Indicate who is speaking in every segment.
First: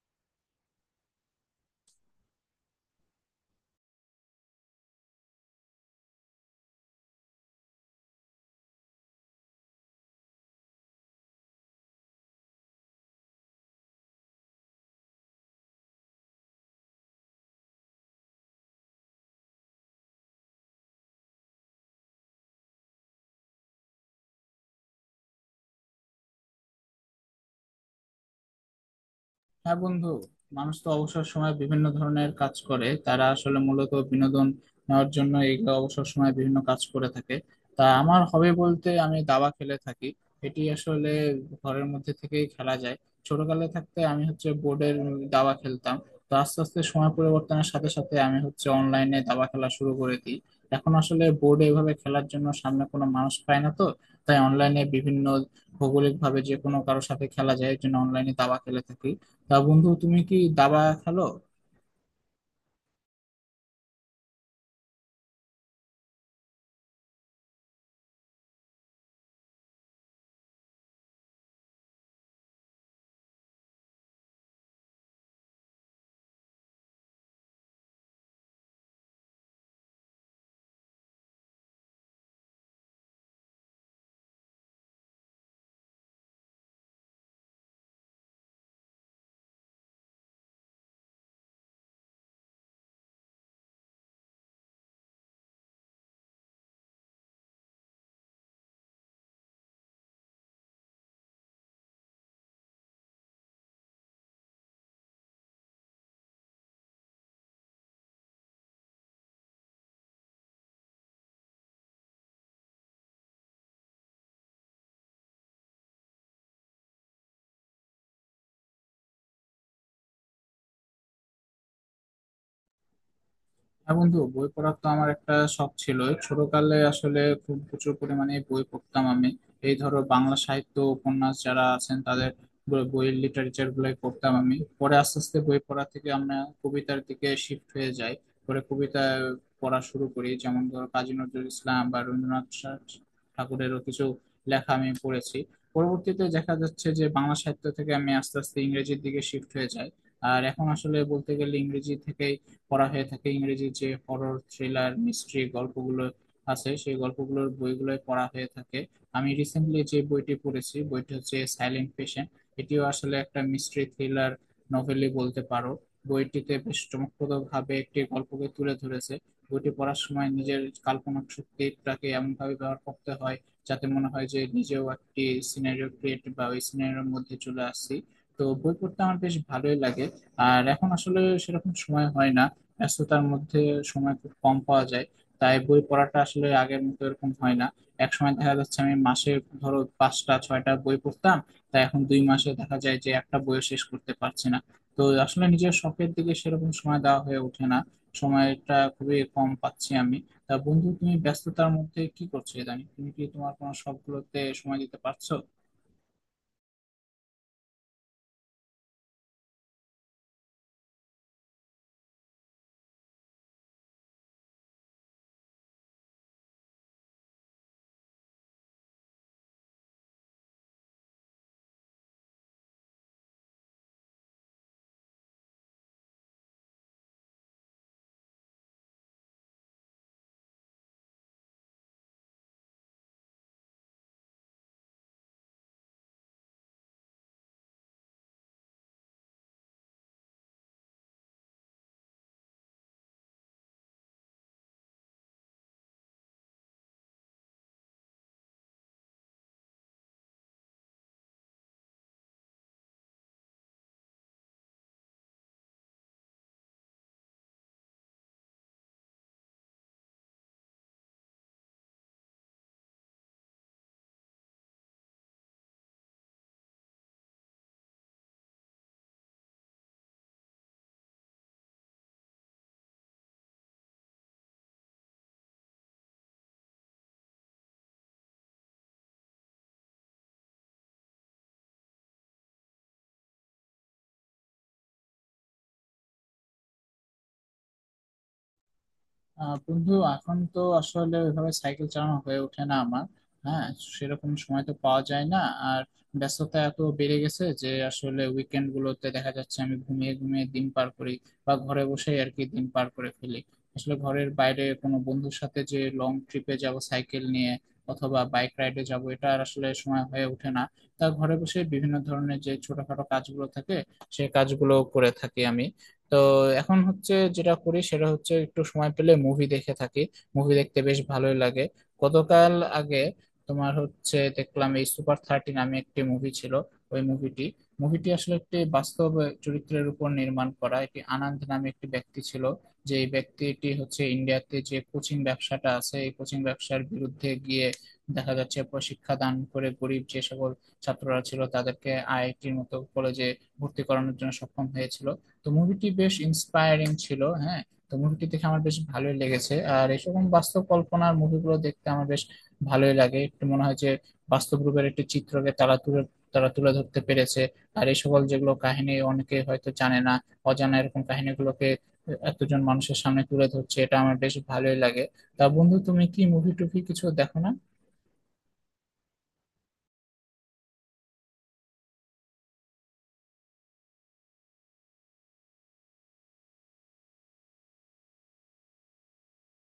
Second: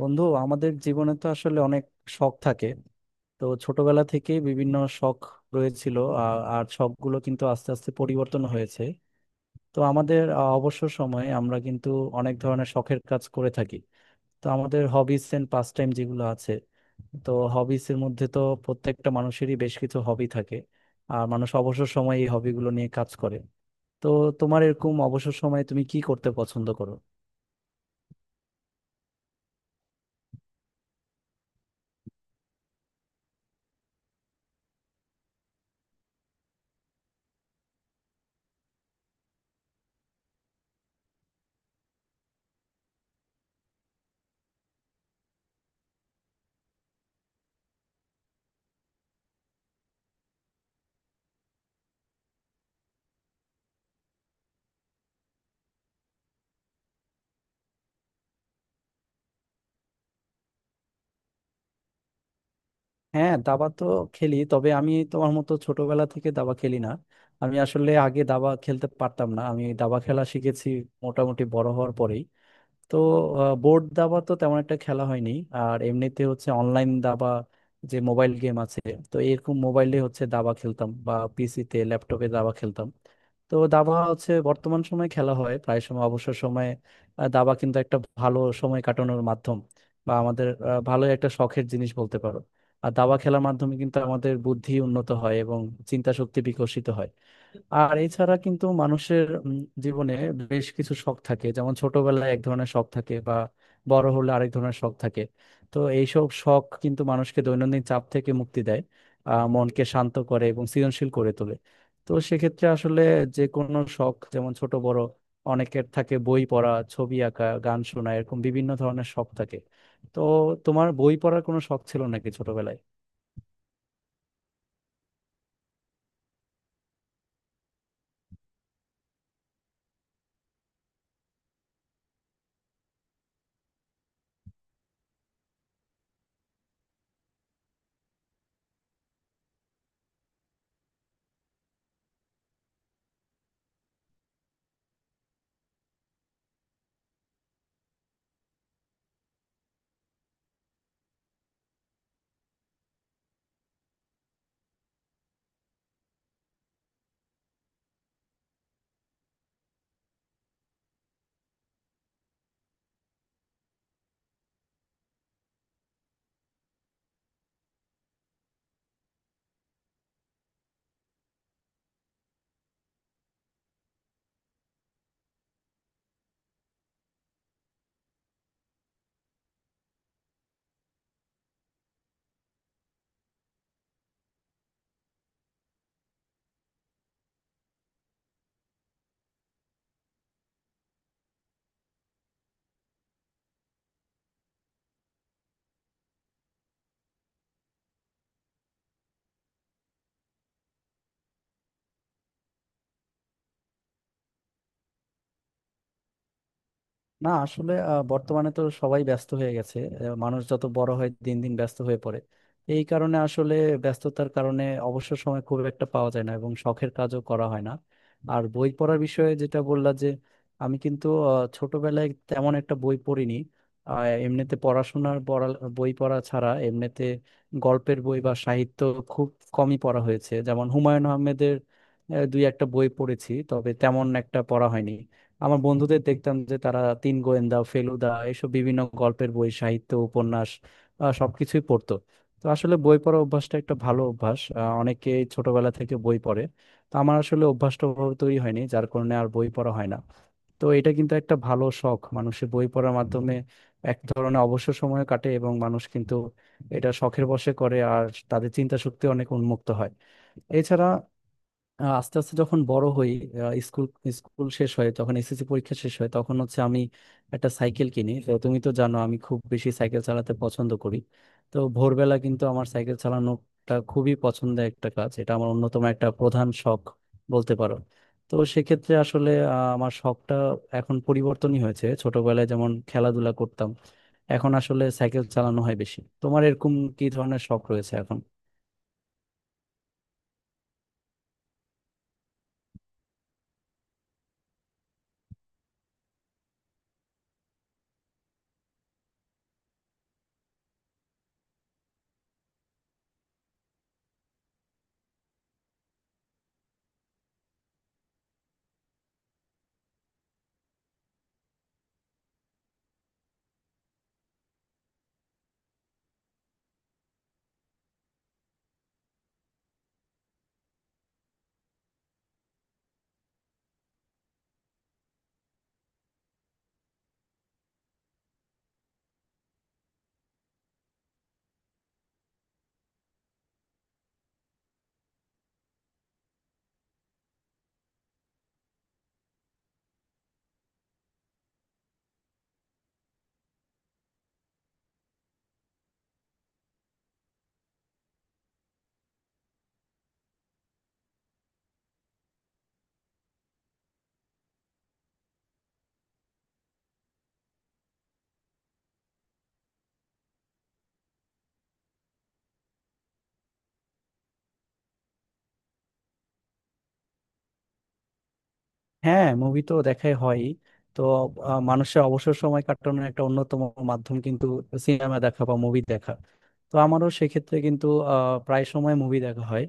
Speaker 1: বন্ধু আমাদের জীবনে তো আসলে অনেক শখ থাকে। তো ছোটবেলা থেকে বিভিন্ন শখ রয়েছিল। আ- আর শখগুলো কিন্তু আস্তে আস্তে পরিবর্তন হয়েছে। তো আমাদের অবসর সময়ে আমরা কিন্তু অনেক ধরনের শখের কাজ করে থাকি। তো আমাদের হবিস এন্ড পাস টাইম যেগুলো আছে, তো হবিস এর মধ্যে তো প্রত্যেকটা মানুষেরই বেশ কিছু হবি থাকে। আর মানুষ অবসর সময়ে এই হবিগুলো নিয়ে কাজ করে। তো তোমার এরকম অবসর সময়ে তুমি কি করতে পছন্দ করো?
Speaker 2: হ্যাঁ বন্ধু, মানুষ তো অবসর সময় বিভিন্ন ধরনের কাজ করে। তারা আসলে মূলত বিনোদন নেওয়ার জন্য এই অবসর সময় বিভিন্ন কাজ করে থাকে। তা আমার হবে বলতে আমি দাবা খেলে থাকি। এটি আসলে ঘরের মধ্যে থেকেই খেলা যায়। ছোটকালে থাকতে আমি হচ্ছে বোর্ডের দাবা খেলতাম। তো আস্তে আস্তে সময় পরিবর্তনের সাথে সাথে আমি হচ্ছে অনলাইনে দাবা খেলা শুরু করে দিই। এখন আসলে বোর্ডে এভাবে খেলার জন্য সামনে কোনো মানুষ পায় না, তো তাই অনলাইনে বিভিন্ন ভৌগোলিক ভাবে যে কোনো কারোর সাথে খেলা যায়, এর জন্য অনলাইনে দাবা খেলে থাকি। তা বন্ধু, তুমি কি দাবা খেলো?
Speaker 1: হ্যাঁ, দাবা তো খেলি, তবে আমি তোমার মতো ছোটবেলা থেকে দাবা খেলি না। আমি আসলে আগে দাবা খেলতে পারতাম না, আমি দাবা খেলা শিখেছি মোটামুটি বড় হওয়ার পরেই। তো বোর্ড দাবা তো তেমন একটা খেলা হয়নি, আর এমনিতে হচ্ছে অনলাইন দাবা, যে মোবাইল গেম আছে, তো এরকম মোবাইলে হচ্ছে দাবা খেলতাম বা পিসিতে ল্যাপটপে দাবা খেলতাম। তো দাবা হচ্ছে বর্তমান সময়ে খেলা হয় প্রায় সময় অবসর সময়ে। দাবা কিন্তু একটা ভালো সময় কাটানোর মাধ্যম বা আমাদের ভালো একটা শখের জিনিস বলতে পারো। আর দাবা খেলার মাধ্যমে কিন্তু আমাদের বুদ্ধি উন্নত হয় এবং চিন্তা শক্তি বিকশিত হয়। আর এছাড়া কিন্তু মানুষের জীবনে বেশ কিছু শখ থাকে, যেমন ছোটবেলায় এক ধরনের শখ থাকে বা বড় হলে আরেক ধরনের শখ থাকে। তো এইসব শখ কিন্তু মানুষকে দৈনন্দিন চাপ থেকে মুক্তি দেয়, মনকে শান্ত করে এবং সৃজনশীল করে তোলে। তো সেক্ষেত্রে আসলে যে কোনো শখ, যেমন ছোট বড় অনেকের থাকে বই পড়া, ছবি আঁকা, গান শোনা, এরকম বিভিন্ন ধরনের শখ থাকে। তো তোমার বই পড়ার কোনো শখ ছিল নাকি ছোটবেলায়?
Speaker 2: হ্যাঁ বন্ধু, বই পড়ার তো আমার একটা শখ ছিল। ছোটকালে আসলে খুব প্রচুর পরিমাণে বই পড়তাম আমি। এই ধরো বাংলা সাহিত্য উপন্যাস যারা আছেন তাদের বইয়ের লিটারেচার গুলোই পড়তাম আমি। পরে আস্তে আস্তে বই পড়া থেকে আমরা কবিতার দিকে শিফট হয়ে যাই। পরে কবিতা পড়া শুরু করি, যেমন ধরো কাজী নজরুল ইসলাম বা রবীন্দ্রনাথ ঠাকুরেরও কিছু লেখা আমি পড়েছি। পরবর্তীতে দেখা যাচ্ছে যে বাংলা সাহিত্য থেকে আমি আস্তে আস্তে ইংরেজির দিকে শিফট হয়ে যাই। আর এখন আসলে বলতে গেলে ইংরেজি থেকে পড়া হয়ে থাকে। ইংরেজির যে হরর, থ্রিলার, মিস্ট্রি গল্পগুলো আছে, সেই গল্পগুলোর বইগুলো পড়া হয়ে থাকে। আমি রিসেন্টলি যে বইটি পড়েছি, বইটি হচ্ছে সাইলেন্ট পেশেন্ট। এটিও আসলে একটা মিস্ট্রি থ্রিলার নভেলই বলতে পারো। বইটিতে বেশ চমকপ্রদ ভাবে একটি গল্পকে তুলে ধরেছে। বইটি পড়ার সময় নিজের কাল্পনিক শক্তিটাকে এমন ভাবে ব্যবহার করতে হয় যাতে মনে হয় যে নিজেও একটি সিনারিও ক্রিয়েট বা ওই সিনারিওর মধ্যে চলে আসছি। তো বই পড়তে আমার বেশ ভালোই লাগে। আর এখন আসলে সেরকম সময় হয় না, ব্যস্ততার মধ্যে সময় খুব কম পাওয়া যায়। তাই বই পড়াটা আসলে আগের মতো এরকম হয় না। এক সময় দেখা যাচ্ছে আমি মাসে ধরো পাঁচটা ছয়টা বই পড়তাম, তাই এখন 2 মাসে দেখা যায় যে একটা বইও শেষ করতে পারছি না। তো আসলে নিজের শখের দিকে সেরকম সময় দেওয়া হয়ে ওঠে না, সময়টা খুবই কম পাচ্ছি আমি। তা বন্ধু, তুমি ব্যস্ততার মধ্যে কি করছো? ইদানিং তুমি কি তোমার কোনো শখগুলোতে সময় দিতে পারছো?
Speaker 1: না, আসলে বর্তমানে তো সবাই ব্যস্ত হয়ে গেছে। মানুষ যত বড় হয় দিন দিন ব্যস্ত হয়ে পড়ে। এই কারণে আসলে ব্যস্ততার কারণে অবসর সময় খুব একটা পাওয়া যায় না এবং শখের কাজও করা হয় না। আর বই পড়ার বিষয়ে যেটা বললা যে আমি কিন্তু ছোটবেলায় তেমন একটা বই পড়িনি। এমনিতে পড়াশোনার পড়া, বই পড়া ছাড়া এমনিতে গল্পের বই বা সাহিত্য খুব কমই পড়া হয়েছে। যেমন হুমায়ুন আহমেদের দুই একটা বই পড়েছি, তবে তেমন একটা পড়া হয়নি। আমার বন্ধুদের দেখতাম যে তারা তিন গোয়েন্দা, ফেলুদা, এসব বিভিন্ন গল্পের বই, সাহিত্য, উপন্যাস সবকিছুই পড়তো। তো আসলে বই পড়া অভ্যাসটা একটা ভালো অভ্যাস। অনেকেই ছোটবেলা থেকে বই পড়ে। তো আমার আসলে অভ্যাসটা ওভাবে তৈরি হয়নি, যার কারণে আর বই পড়া হয় না। তো এটা কিন্তু একটা ভালো শখ, মানুষের বই পড়ার মাধ্যমে এক ধরনের অবসর সময় কাটে এবং মানুষ কিন্তু এটা শখের বশে করে আর তাদের চিন্তা শক্তি অনেক উন্মুক্ত হয়। এছাড়া আস্তে আস্তে যখন বড় হই, আহ স্কুল স্কুল শেষ হয়, যখন এসএসসি পরীক্ষা শেষ হয়, তখন হচ্ছে আমি একটা সাইকেল কিনি। তো তুমি তো জানো আমি খুব বেশি সাইকেল চালাতে পছন্দ করি। তো ভোরবেলা কিন্তু আমার সাইকেল চালানোটা খুবই পছন্দের একটা কাজ, এটা আমার অন্যতম একটা প্রধান শখ বলতে পারো। তো সেক্ষেত্রে আসলে আমার শখটা এখন পরিবর্তনই হয়েছে। ছোটবেলায় যেমন খেলাধুলা করতাম, এখন আসলে সাইকেল চালানো হয় বেশি। তোমার এরকম কি ধরনের শখ রয়েছে এখন?
Speaker 2: আহ বন্ধু, এখন তো আসলে ওইভাবে সাইকেল চালানো হয়ে ওঠে না আমার। হ্যাঁ, সেরকম সময় তো পাওয়া যায় না। আর ব্যস্ততা এত বেড়ে গেছে যে আসলে উইকেন্ড গুলোতে দেখা যাচ্ছে আমি ঘুমিয়ে ঘুমিয়ে দিন পার করি বা ঘরে বসেই আর কি দিন পার করে ফেলি। আসলে ঘরের বাইরে কোনো বন্ধুর সাথে যে লং ট্রিপে যাব সাইকেল নিয়ে, অথবা বাইক রাইডে যাব, এটা আর আসলে সময় হয়ে ওঠে না। তা ঘরে বসে বিভিন্ন ধরনের যে ছোটখাটো কাজগুলো থাকে সেই কাজগুলো করে থাকি আমি। তো এখন হচ্ছে যেটা করি সেটা হচ্ছে একটু সময় পেলে মুভি দেখে থাকি। মুভি দেখতে বেশ ভালোই লাগে। গতকাল আগে তোমার হচ্ছে দেখলাম, এই সুপার 30 নামে একটি মুভি ছিল। ওই মুভিটি মুভিটি আসলে একটি বাস্তব চরিত্রের উপর নির্মাণ করা। একটি আনন্দ নামে একটি ব্যক্তি ছিল, যে এই ব্যক্তিটি হচ্ছে ইন্ডিয়াতে যে কোচিং ব্যবসাটা আছে এই কোচিং ব্যবসার বিরুদ্ধে গিয়ে দেখা যাচ্ছে শিক্ষাদান করে গরিব যে সকল ছাত্ররা ছিল তাদেরকে আইআইটির মতো কলেজে ভর্তি করানোর জন্য সক্ষম হয়েছিল। তো মুভিটি বেশ ইন্সপায়ারিং ছিল, হ্যাঁ। তো মুভিটি দেখে আমার বেশ ভালোই লেগেছে। আর এরকম বাস্তব কল্পনার মুভিগুলো দেখতে আমার বেশ ভালোই লাগে। একটু মনে হয় যে বাস্তব রূপের একটি চিত্রকে তারা তুলে ধরতে পেরেছে। আর এই সকল যেগুলো কাহিনী অনেকে হয়তো জানে না, অজানা এরকম কাহিনীগুলোকে এতজন মানুষের সামনে তুলে ধরছে, এটা আমার বেশ ভালোই লাগে। তা বন্ধু, তুমি কি মুভি টুভি কিছু দেখো না?
Speaker 1: হ্যাঁ, মুভি তো দেখাই হয়। তো মানুষের অবসর সময় কাটানোর একটা অন্যতম মাধ্যম কিন্তু সিনেমা দেখা বা মুভি দেখা। তো আমারও সেক্ষেত্রে কিন্তু আহ, প্রায় সময় মুভি দেখা হয়।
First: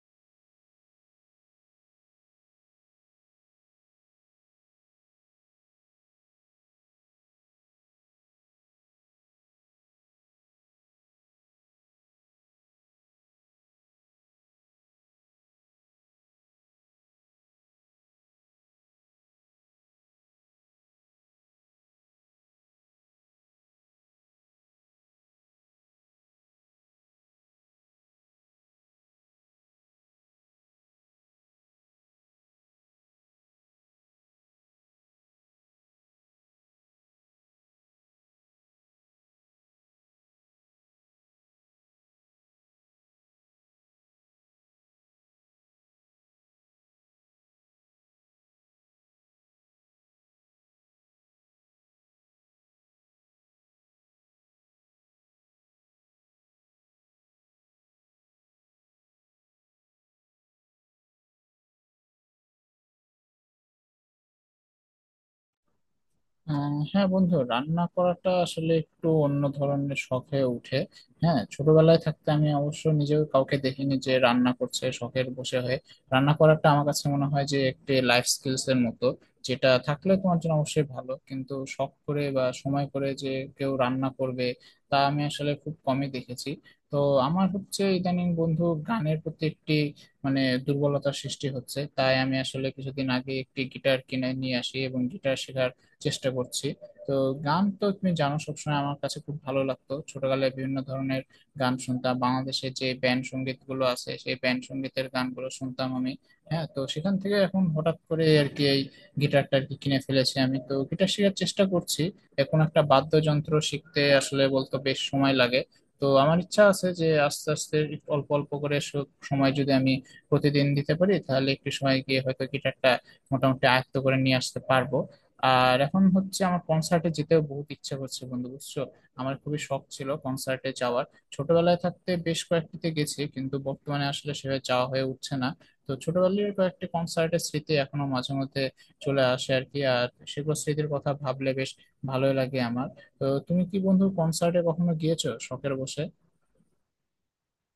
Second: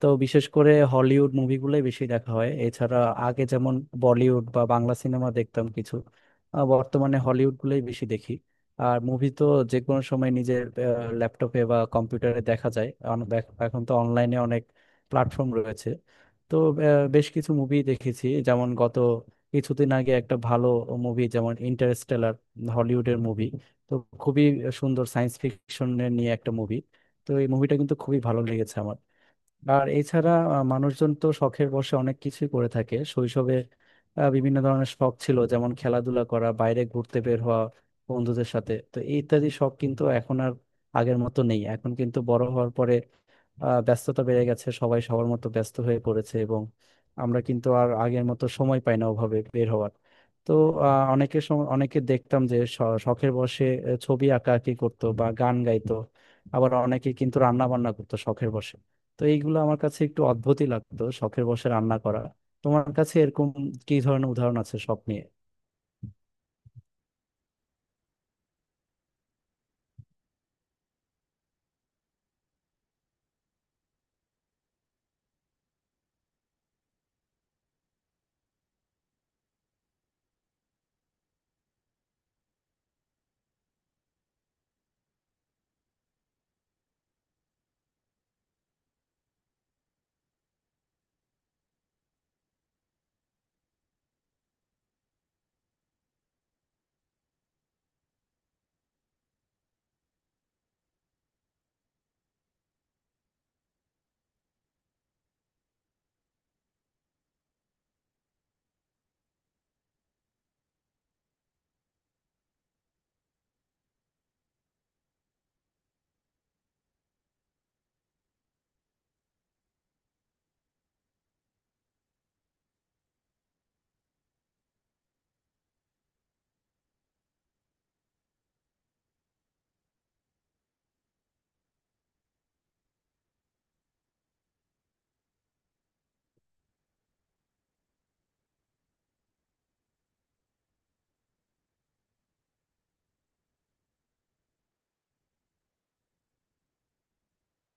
Speaker 1: তো বিশেষ করে হলিউড মুভিগুলোই বেশি দেখা হয়। এছাড়া আগে যেমন বলিউড বা বাংলা সিনেমা দেখতাম কিছু, বর্তমানে হলিউড গুলোই বেশি দেখি। আর মুভি তো যে কোনো সময় নিজের ল্যাপটপে বা কম্পিউটারে দেখা যায়। এখন তো অনলাইনে অনেক প্ল্যাটফর্ম রয়েছে। তো বেশ কিছু মুভি দেখেছি, যেমন গত কিছুদিন আগে একটা ভালো মুভি, যেমন ইন্টারস্টেলার, হলিউডের মুভি, তো খুবই সুন্দর সায়েন্স ফিকশন নিয়ে একটা মুভি। তো এই মুভিটা কিন্তু খুবই ভালো লেগেছে আমার। আর এছাড়া মানুষজন তো শখের বশে অনেক কিছুই করে থাকে। শৈশবে বিভিন্ন ধরনের শখ ছিল, যেমন খেলাধুলা করা, বাইরে ঘুরতে বের হওয়া বন্ধুদের সাথে, তো ইত্যাদি শখ কিন্তু এখন আর আগের মতো নেই। এখন কিন্তু বড় হওয়ার পরে ব্যস্ততা বেড়ে গেছে, সবাই সবার মতো ব্যস্ত হয়ে পড়েছে এবং আমরা কিন্তু আর আগের মতো সময় পাই না ওভাবে বের হওয়ার। তো অনেকে দেখতাম যে শখের বশে ছবি আঁকাআঁকি করতো বা গান গাইতো, আবার অনেকে কিন্তু রান্না বান্না করতো শখের বশে। তো এইগুলো আমার কাছে একটু অদ্ভুতই লাগতো, শখের বশে রান্না করা। তোমার কাছে এরকম কি ধরনের উদাহরণ আছে শখ নিয়ে?
Speaker 2: হ্যাঁ বন্ধু, রান্না করাটা আসলে একটু অন্য ধরনের শখ হয়ে উঠে। হ্যাঁ, ছোটবেলায় থাকতে আমি অবশ্য নিজেও কাউকে দেখিনি যে রান্না করছে শখের বসে হয়ে। রান্না করাটা আমার কাছে মনে হয় যে একটি লাইফ স্কিলস এর মতো, যেটা থাকলে তোমার জন্য অবশ্যই ভালো। কিন্তু শখ করে বা সময় করে যে কেউ রান্না করবে, তা আমি আসলে খুব কমই দেখেছি। তো আমার হচ্ছে ইদানিং বন্ধু, গানের প্রতি একটি মানে দুর্বলতার সৃষ্টি হচ্ছে। তাই আমি আসলে কিছুদিন আগে একটি গিটার কিনে নিয়ে আসি এবং গিটার শেখার চেষ্টা করছি। তো গান তো তুমি জানো, সবসময় আমার কাছে খুব ভালো লাগতো। ছোটবেলায় বিভিন্ন ধরনের গান শুনতাম, বাংলাদেশের যে ব্যান্ড সঙ্গীত গুলো আছে সেই ব্যান্ড সঙ্গীতের গানগুলো শুনতাম আমি। হ্যাঁ, তো সেখান থেকে এখন হঠাৎ করে আর কি এই গিটারটা আর কি কিনে ফেলেছি আমি, তো গিটার শেখার চেষ্টা করছি এখন। একটা বাদ্যযন্ত্র শিখতে আসলে বলতো বেশ সময় লাগে। তো আমার ইচ্ছা আছে যে আস্তে আস্তে একটু অল্প অল্প করে সময় যদি আমি প্রতিদিন দিতে পারি, তাহলে একটু সময় গিয়ে হয়তো গিটারটা মোটামুটি আয়ত্ত করে নিয়ে আসতে পারবো। আর এখন হচ্ছে আমার কনসার্টে যেতেও বহুত ইচ্ছা করছে বন্ধু, বুঝছো? আমার খুবই শখ ছিল কনসার্টে যাওয়ার। ছোটবেলায় থাকতে বেশ কয়েকটিতে গেছি, কিন্তু বর্তমানে আসলে সেভাবে যাওয়া হয়ে উঠছে না। তো ছোটবেলার কয়েকটি কনসার্টের স্মৃতি এখনো মাঝে মধ্যে চলে আসে আর কি। আর সেগুলো স্মৃতির কথা ভাবলে বেশ ভালোই লাগে আমার। তো তুমি কি বন্ধু কনসার্টে কখনো গিয়েছো শখের বসে?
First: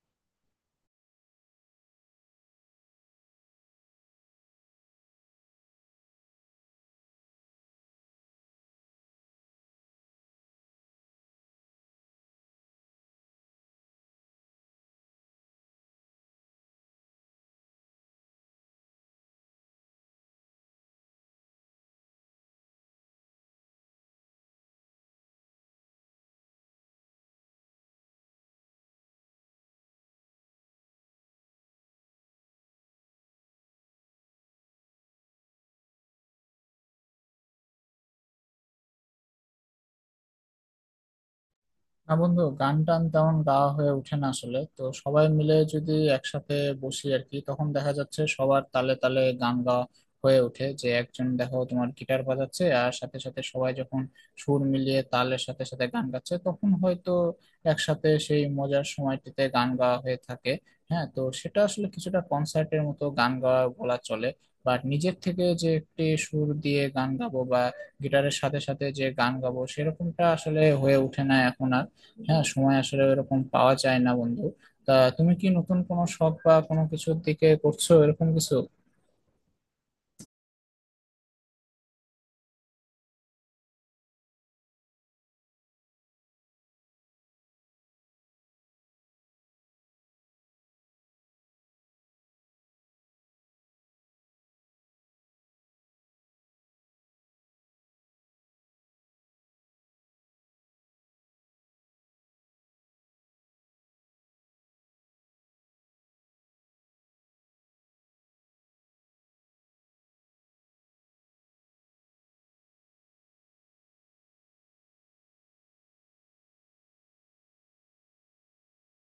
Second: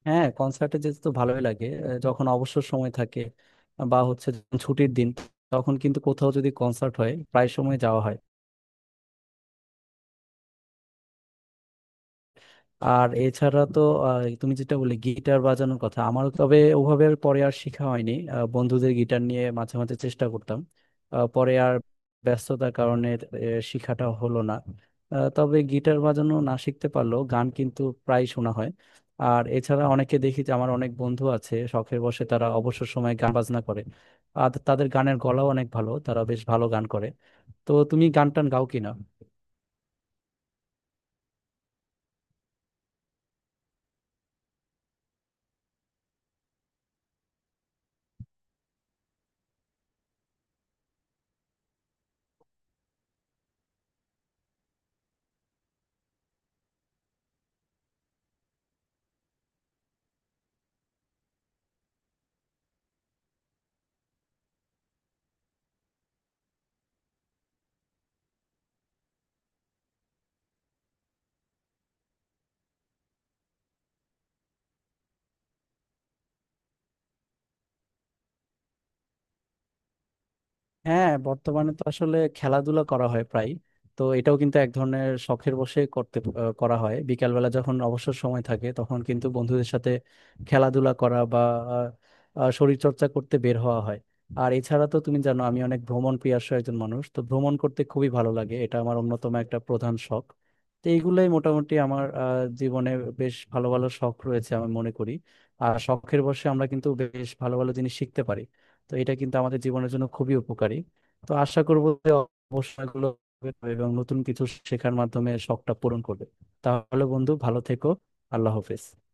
Speaker 1: হ্যাঁ, কনসার্টে যেতে তো ভালোই লাগে। যখন অবসর সময় থাকে বা হচ্ছে যখন ছুটির দিন, তখন কিন্তু কোথাও যদি কনসার্ট হয় প্রায় সময় যাওয়া হয়। আর এছাড়া তো তুমি যেটা বললে গিটার বাজানোর কথা, আমার তবে ওভাবে আর পরে আর শেখা হয়নি। বন্ধুদের গিটার নিয়ে মাঝে মাঝে চেষ্টা করতাম, পরে আর ব্যস্ততার কারণে শেখাটা হলো না। তবে গিটার বাজানো না শিখতে পারলেও গান কিন্তু প্রায় শোনা হয়। আর এছাড়া অনেকে দেখি যে আমার অনেক বন্ধু আছে, শখের বশে তারা অবসর সময়ে গান বাজনা করে আর তাদের গানের গলাও অনেক ভালো, তারা বেশ ভালো গান করে। তো তুমি গান টান গাও কিনা?
Speaker 2: না বন্ধু, গান টান তেমন গাওয়া হয়ে ওঠে না। আসলে তো সবাই মিলে যদি একসাথে বসি আর কি, তখন দেখা যাচ্ছে সবার তালে তালে গান গাওয়া হয়ে ওঠে। যে একজন দেখো তোমার গিটার বাজাচ্ছে আর সাথে সাথে সবাই যখন সুর মিলিয়ে তালের সাথে সাথে গান গাচ্ছে, তখন হয়তো একসাথে সেই মজার সময়টিতে গান গাওয়া হয়ে থাকে। হ্যাঁ, তো সেটা আসলে কিছুটা কনসার্টের মতো গান গাওয়া বলা চলে। বাট নিজের থেকে যে একটি সুর দিয়ে গান গাবো বা গিটারের সাথে সাথে যে গান গাবো, সেরকমটা আসলে হয়ে ওঠে না এখন আর। হ্যাঁ, সময় আসলে এরকম পাওয়া যায় না বন্ধু। তা তুমি কি নতুন কোনো শখ বা কোনো কিছুর দিকে করছো এরকম কিছু?
Speaker 1: হ্যাঁ, বর্তমানে তো আসলে খেলাধুলা করা হয় প্রায়। তো এটাও কিন্তু এক ধরনের শখের বশে করতে করা হয়। বিকালবেলা যখন অবসর সময় থাকে তখন কিন্তু বন্ধুদের সাথে খেলাধুলা করা বা শরীর চর্চা করতে বের হওয়া হয়। আর এছাড়া তো তুমি জানো আমি অনেক ভ্রমণ প্রিয়াস্য একজন মানুষ, তো ভ্রমণ করতে খুবই ভালো লাগে, এটা আমার অন্যতম একটা প্রধান শখ। তো এইগুলোই মোটামুটি আমার জীবনে বেশ ভালো ভালো শখ রয়েছে আমি মনে করি। আর শখের বশে আমরা কিন্তু বেশ ভালো ভালো জিনিস শিখতে পারি, তো এটা কিন্তু আমাদের জীবনের জন্য খুবই উপকারী। তো আশা করবো যে অবসরগুলো এবং নতুন কিছু শেখার মাধ্যমে শখটা পূরণ করবে। তাহলে বন্ধু, ভালো থেকো। আল্লাহ হাফেজ।